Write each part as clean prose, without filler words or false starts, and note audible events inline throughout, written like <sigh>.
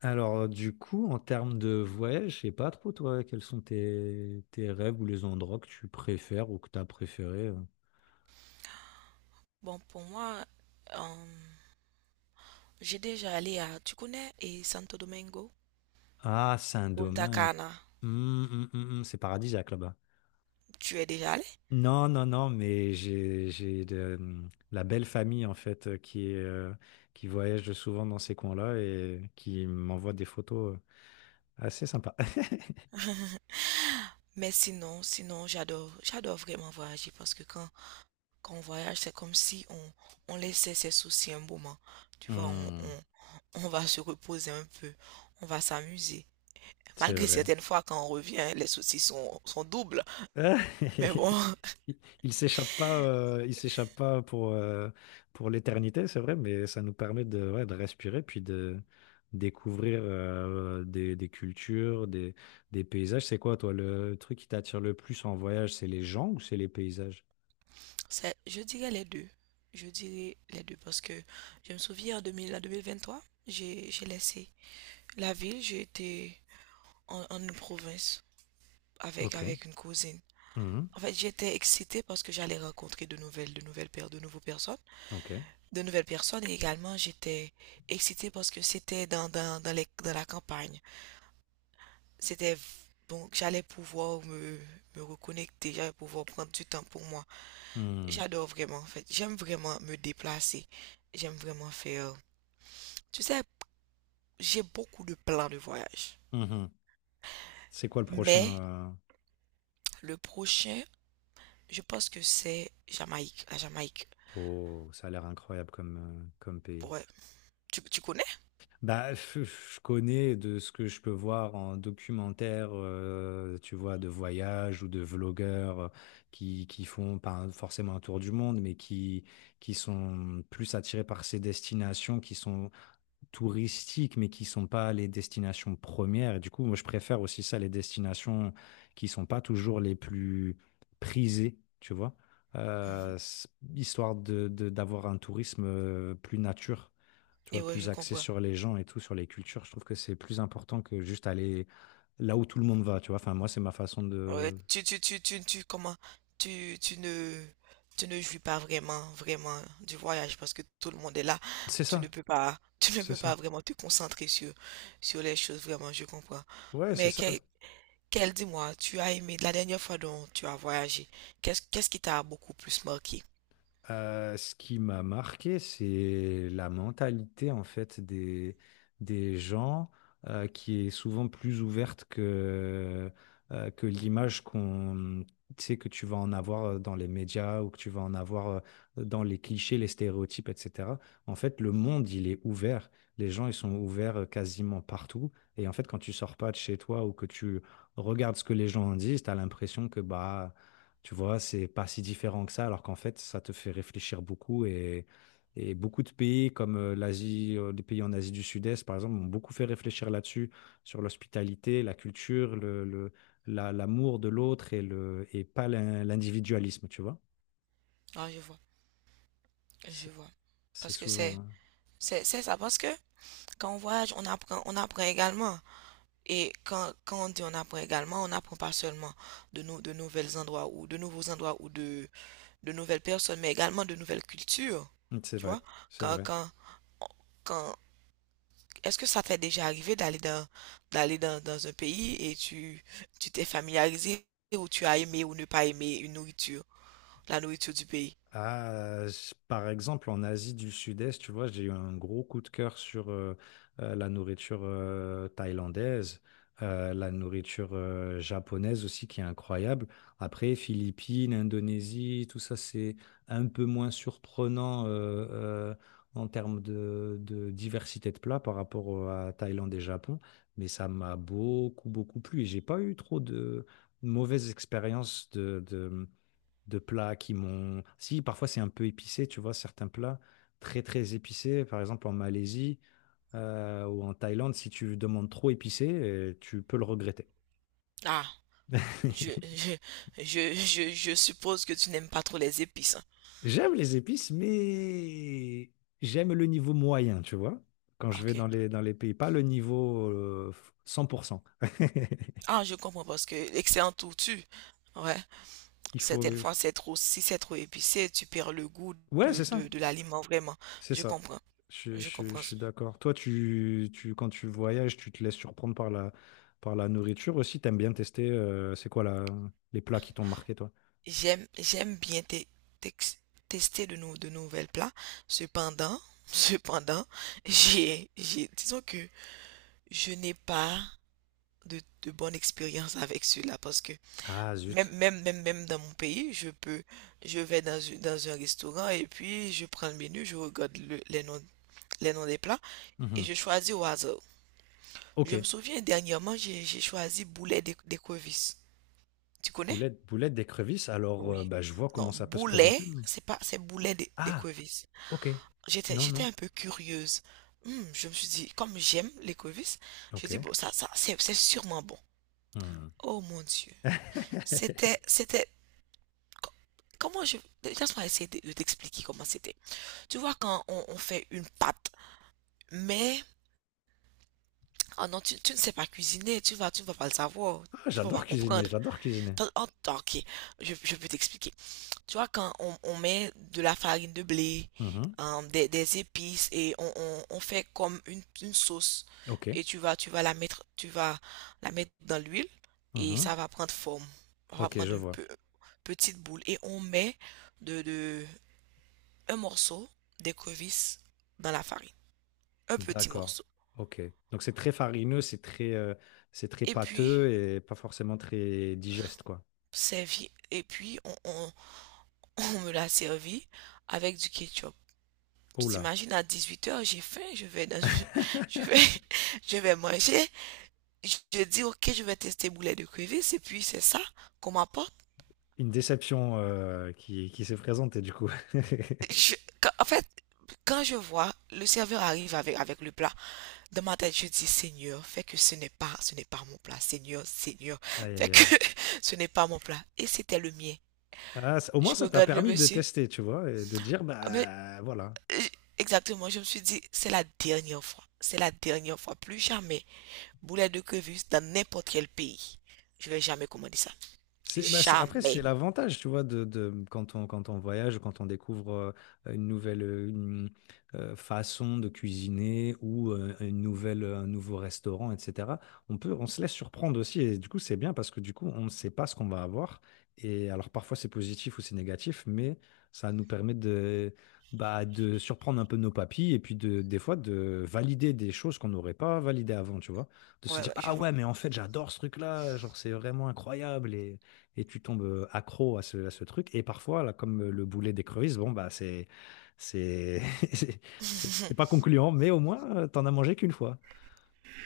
Alors, du coup, en termes de voyage, je sais pas trop, toi, quels sont tes rêves ou les endroits que tu préfères ou que tu as préféré. Bon, pour moi, euh, j'ai déjà allé à, tu connais, et Santo Domingo, Ah, Punta Saint-Domingue. Cana, C'est paradisiaque là-bas. tu es déjà allé? Non, non, non, mais j'ai la belle famille, en fait, qui est, qui voyage souvent dans ces coins-là et qui m'envoie des photos assez sympas. <laughs> Mais sinon, j'adore vraiment voyager parce que quand on voyage, c'est comme si on laissait ses soucis un moment. Tu vois, Hum, on va se reposer un peu, on va s'amuser. c'est Malgré vrai. certaines fois, quand on revient, les soucis sont doubles. Ah, Mais <laughs> bon, <laughs> Il il s'échappe pas, il s'échappe pas pour, pour l'éternité, c'est vrai, mais ça nous permet de, ouais, de respirer, puis de découvrir des cultures, des paysages. C'est quoi, toi, le truc qui t'attire le plus en voyage, c'est les gens ou c'est les paysages? c'est, je dirais les deux. Je dirais les deux parce que je me souviens en 2000 en trois, j'ai laissé la ville, j'étais en une province Ok. avec une cousine. Mhm. En fait, j'étais excitée parce que j'allais rencontrer de nouvelles paires, Ok. de nouvelles personnes. Et également, j'étais excitée parce que c'était dans la campagne. C'était donc j'allais pouvoir me reconnecter, j'allais pouvoir prendre du temps pour moi. Mhm. J'adore vraiment, en fait. J'aime vraiment me déplacer. J'aime vraiment faire. Tu sais, j'ai beaucoup de plans de voyage. Mhm. C'est quoi le prochain? Mais le prochain, je pense que c'est Jamaïque, la Jamaïque. Oh, ça a l'air incroyable comme, comme pays. Ouais, tu connais? Bah, je connais de ce que je peux voir en documentaire, tu vois, de voyage ou de vlogueurs qui font pas forcément un tour du monde, qui sont plus attirés par ces destinations qui sont touristiques, mais qui sont pas les destinations premières. Et du coup, moi, je préfère aussi ça, les destinations qui sont pas toujours les plus prisées, tu vois. Mhm. Euh, s- Histoire de, d'avoir un tourisme plus nature, tu Et vois, ouais, je plus axé comprends. sur les gens et tout, sur les cultures. Je trouve que c'est plus important que juste aller là où tout le monde va, tu vois. Enfin, moi, c'est ma façon Ouais, de... tu, comment, tu, tu ne jouis pas vraiment du voyage parce que tout le monde est là. C'est ça, Tu ne c'est peux pas ça. vraiment te concentrer sur les choses, vraiment, je comprends. Ouais, c'est Mais ça. Dis-moi, tu as aimé la dernière fois dont tu as voyagé, qu'est-ce qui t'a beaucoup plus marqué? Ce qui m'a marqué, c'est la mentalité en fait des gens qui est souvent plus ouverte que l'image tu sais, que tu vas en avoir dans les médias ou que tu vas en avoir dans les clichés, les stéréotypes, etc. En fait, le monde, il est ouvert. Les gens, ils sont ouverts quasiment partout. Et en fait, quand tu sors pas de chez toi ou que tu regardes ce que les gens en disent, tu as l'impression que bah tu vois, c'est pas si différent que ça, alors qu'en fait, ça te fait réfléchir beaucoup et beaucoup de pays comme l'Asie, les pays en Asie du Sud-Est, par exemple, m'ont beaucoup fait réfléchir là-dessus, sur l'hospitalité, la culture, l'amour de l'autre et le, et pas l'in- l'individualisme, tu vois. Ah, je vois, C'est je vois. c'est Parce que souvent, c'est ça, parce que quand on voyage, on apprend également. Et quand on dit on apprend également, on n'apprend pas seulement de, de nouvelles endroits ou de nouveaux endroits ou de nouvelles personnes, mais également de nouvelles cultures. hein. C'est Tu vois? vrai, c'est Quand, vrai. quand, quand, est-ce que ça t'est déjà arrivé d'aller d'aller dans, dans un pays et tu t'es familiarisé ou tu as aimé ou ne pas aimé une nourriture, la nourriture du pays? Par exemple, en Asie du Sud-Est, tu vois, j'ai eu un gros coup de cœur sur la nourriture thaïlandaise, la nourriture japonaise aussi, qui est incroyable. Après, Philippines, Indonésie, tout ça, c'est un peu moins surprenant euh, en termes de diversité de plats par rapport à Thaïlande et Japon, mais ça m'a beaucoup, beaucoup plu et j'ai pas eu trop de mauvaises expériences de plats qui m'ont... Si, parfois c'est un peu épicé, tu vois, certains plats très très épicés, par exemple en Malaisie ou en Thaïlande, si tu demandes trop épicé, tu peux le regretter. Ah, je, <laughs> je, je suppose que tu n'aimes pas trop les épices, hein. J'aime les épices, mais j'aime le niveau moyen, tu vois, quand je Ok. vais dans les pays, pas le niveau 100%. <laughs> Ah, je comprends parce que excellent tortue. Ouais. Il faut... Certaines il fois, faut- c'est trop, si c'est trop épicé, tu perds le goût Ouais, c'est ça. De l'aliment, vraiment. C'est Je ça. comprends. Je comprends. Je suis d'accord. Toi, quand tu voyages, tu te laisses surprendre par la nourriture aussi. T'aimes bien tester, c'est quoi la, les plats qui t'ont marqué, toi? J'aime, j'aime bien tex- tester de, de nouvelles plats. Cependant, <laughs> cependant, j'ai, disons que je n'ai pas de bonne expérience avec cela parce que Ah, zut. Même dans mon pays, je vais dans, dans un restaurant et puis je prends le menu, je regarde les noms des plats, et Mhm. je choisis au hasard. Ok. Je me souviens dernièrement, j'ai choisi boulet d'écrevisse. Tu connais? Boulette, boulette d'écrevisse. Alors, Oui. bah, je vois Non, comment ça peut se boulet, présenter. Mais... c'est pas, c'est boulet Ah, d'écrevisse. ok. J'étais, Non, j'étais non. un peu curieuse. Hmm, je me suis dit, comme j'aime l'écrevisse, je Ok. dis, bon, c'est sûrement bon. Hmm. Oh mon Dieu. <laughs> C'était, c'était, co- comment je, laisse-moi essayer de t'expliquer comment c'était. Tu vois, quand on fait une pâte, mais, ah non, tu ne sais pas cuisiner, tu ne vas pas le savoir, Ah, tu ne vas pas j'adore cuisiner, comprendre. j'adore cuisiner. Ok, je peux t'expliquer. Tu vois, quand on met de la farine de blé, Mhm. hein, des épices et on fait comme une sauce Ok. et tu vas la mettre, tu vas la mettre dans l'huile et Mhm. ça va prendre forme. Ça va Ok, je prendre une vois. Petite boule et on met de un morceau d'écrevisse dans la farine, un petit D'accord. morceau. Ok. Donc c'est très farineux, c'est très Et puis pâteux et pas forcément très digeste, quoi. servi, et puis <laughs> on me l'a servi avec du ketchup. Tu Oh là. t'imagines, à 18 heures, j'ai faim, je vais dans, je <laughs> vais, <laughs> je vais manger. Je dis, ok, je vais tester boulet de crevettes et puis c'est ça qu'on m'apporte. Une déception qui s'est présentée, du coup. <laughs> Je- en fait, quand je vois le serveur arrive avec le plat, dans ma tête, je dis, Seigneur, fais que ce n'est pas mon plat. Seigneur, Seigneur, Aïe, fais aïe, que aïe. <laughs> ce n'est pas mon plat. Et c'était le mien. Ah, ça- au moins, Je ça t'a regarde le permis de monsieur. tester, tu vois, et de dire, Ah, mais, bah voilà. euh, exactement, je me suis dit, c'est la dernière fois. C'est la dernière fois, plus jamais. Boulet de crevettes dans n'importe quel pays. Je vais jamais commander ça. C'est, bah, c'est- après, c'est Jamais. l'avantage, tu vois, de- quand on, quand on voyage, quand on découvre une nouvelle façon de cuisiner ou un nouveau restaurant, etc. On peut, on se laisse surprendre aussi. Et du coup, c'est bien parce que du coup, on ne sait pas ce qu'on va avoir. Et alors, parfois, c'est positif ou c'est négatif, mais ça nous permet de, bah, de surprendre un peu nos papilles et puis de, des fois de valider des choses qu'on n'aurait pas validées avant, tu vois. De se Ouais, dire, ouais, je ah vois. ouais, mais en fait, j'adore ce truc-là, genre, c'est vraiment incroyable. Et tu tombes accro à ce truc. Et parfois, là, comme le boulet d'écrevisse, bon, bah, c'est, <laughs> c'est c'est pas concluant, mais au moins, t'en as mangé qu'une fois,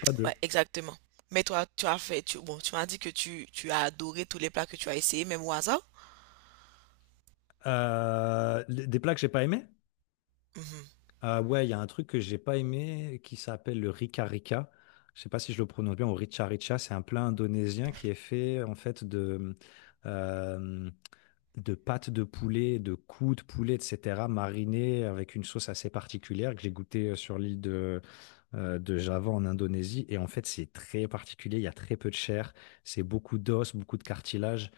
pas Ouais, deux. exactement. Mais toi, tu as fait, tu, bon, tu m'as dit que tu as adoré tous les plats que tu as essayés, même au hasard. Des plats que j'ai pas aimé? Mhm. Ouais, il y a un truc que j'ai pas aimé qui s'appelle le Rika Rika. Je sais pas si je le prononce bien, ou Richa Richa, c'est un plat indonésien qui est fait en fait euh, de pâtes de poulet, de coups de poulet, etc., marinées avec une sauce assez particulière que j'ai goûté sur l'île de Java en Indonésie. Et en fait, c'est très particulier, il y a très peu de chair, c'est beaucoup d'os, beaucoup de cartilage.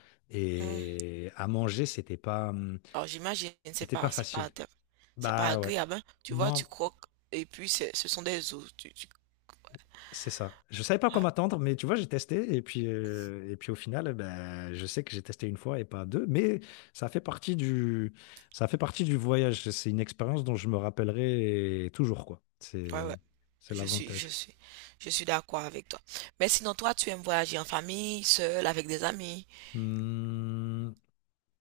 Hmm. Et à manger, Alors j'imagine, c'était pas facile. c'est pas Bah ouais. agréable, hein. Tu vois, tu Non, croques et puis ce sont des os. Tu- c'est ça. Je savais pas quoi Ouais, m'attendre, mais tu vois, j'ai testé. Et puis au final, ben, je sais que j'ai testé une fois et pas deux. Mais ça fait partie du, ça fait partie du voyage. C'est une expérience dont je me rappellerai toujours, quoi. Ouais, ouais. C'est Je suis, je l'avantage. suis, je suis d'accord avec toi. Mais sinon, toi, tu aimes voyager en famille, seul, avec des amis. Hmm,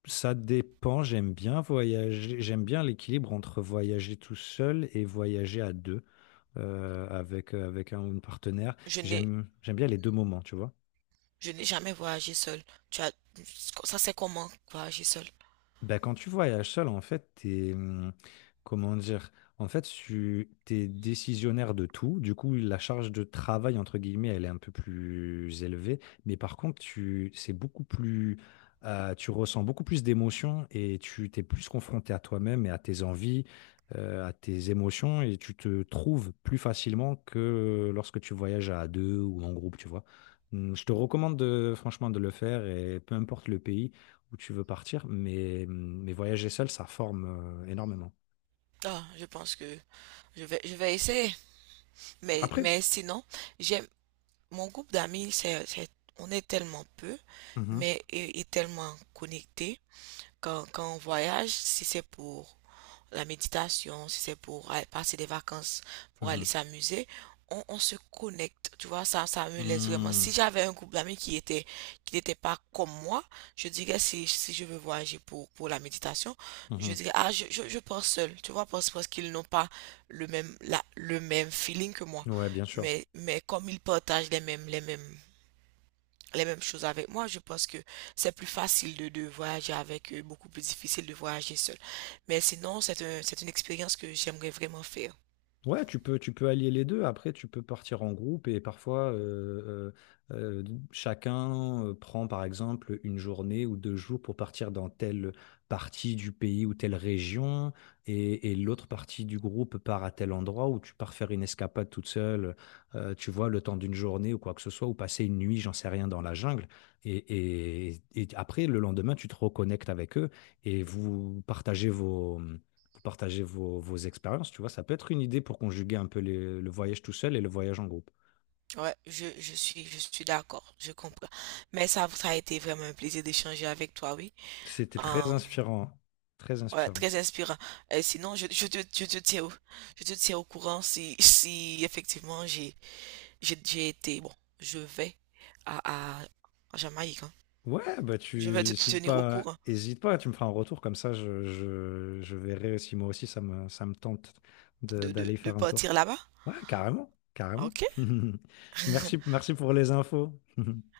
ça dépend, j'aime bien voyager, j'aime bien l'équilibre entre voyager tout seul et voyager à deux avec un ou une partenaire. Je n'ai, J'aime bien les deux moments, tu vois. je n'ai jamais voyagé seul. Tu as... Ça, c'est comment voyager seul? Bah, quand tu voyages seul, en fait, comment dire, tu t'es décisionnaire de tout. Du coup, la charge de travail, entre guillemets, elle est un peu plus élevée. Mais par contre, tu, c'est beaucoup plus, tu ressens beaucoup plus d'émotions et tu t'es plus confronté à toi-même et à tes envies, à tes émotions et tu te trouves plus facilement que lorsque tu voyages à deux ou en groupe, tu vois. Je te recommande franchement de le faire et peu importe le pays où tu veux partir, mais voyager seul, ça forme énormément. Ah, je pense que je vais essayer. Après, Mais sinon, j'aime mon groupe d'amis, on est tellement peu, mhm, mais et tellement connectés. Quand on voyage, si c'est pour la méditation, si c'est pour aller passer des vacances, pour mhm, aller s'amuser, on se connecte. Tu vois, ça me laisse vraiment. Si mhm, j'avais un groupe d'amis qui était, qui n'était pas comme moi, je dirais si je veux voyager pour la méditation, je dirais, ah, je pars seul, tu vois, parce qu'ils n'ont pas le même, la, le même feeling que moi. mhm. Ouais, bien sûr. Mais comme ils partagent les mêmes choses avec moi. Je pense que c'est plus facile de voyager avec eux, beaucoup plus difficile de voyager seul. Mais sinon, c'est une expérience que j'aimerais vraiment faire. Ouais, tu peux allier les deux. Après, tu peux partir en groupe et parfois, euh, euh, chacun prend par exemple une journée ou deux jours pour partir dans telle partie du pays ou telle région et l'autre partie du groupe part à tel endroit où tu pars faire une escapade toute seule, tu vois, le temps d'une journée ou quoi que ce soit, ou passer une nuit, j'en sais rien, dans la jungle. Et après, le lendemain, tu te reconnectes avec eux et vous partagez vos partager vos, vos expériences, tu vois, ça peut être une idée pour conjuguer un peu le voyage tout seul et le voyage en groupe. Ouais, je suis d'accord, je comprends. Mais ça a été vraiment un plaisir d'échanger avec toi, oui. C'était très Euh, inspirant, très ouais, inspirant. très inspirant. Et sinon, je te tiens au, je te tiens au courant si, si effectivement j'ai été, bon, je vais à, à, en Jamaïque, hein. Ouais, bah Je tu vais te hésites tenir au pas, courant hésite pas, tu me feras un retour comme ça, je verrai si moi aussi ça me tente d'aller de faire un tour. partir là-bas. Ouais, carrément, carrément. Ok? <laughs> Merci, merci pour les infos. <laughs>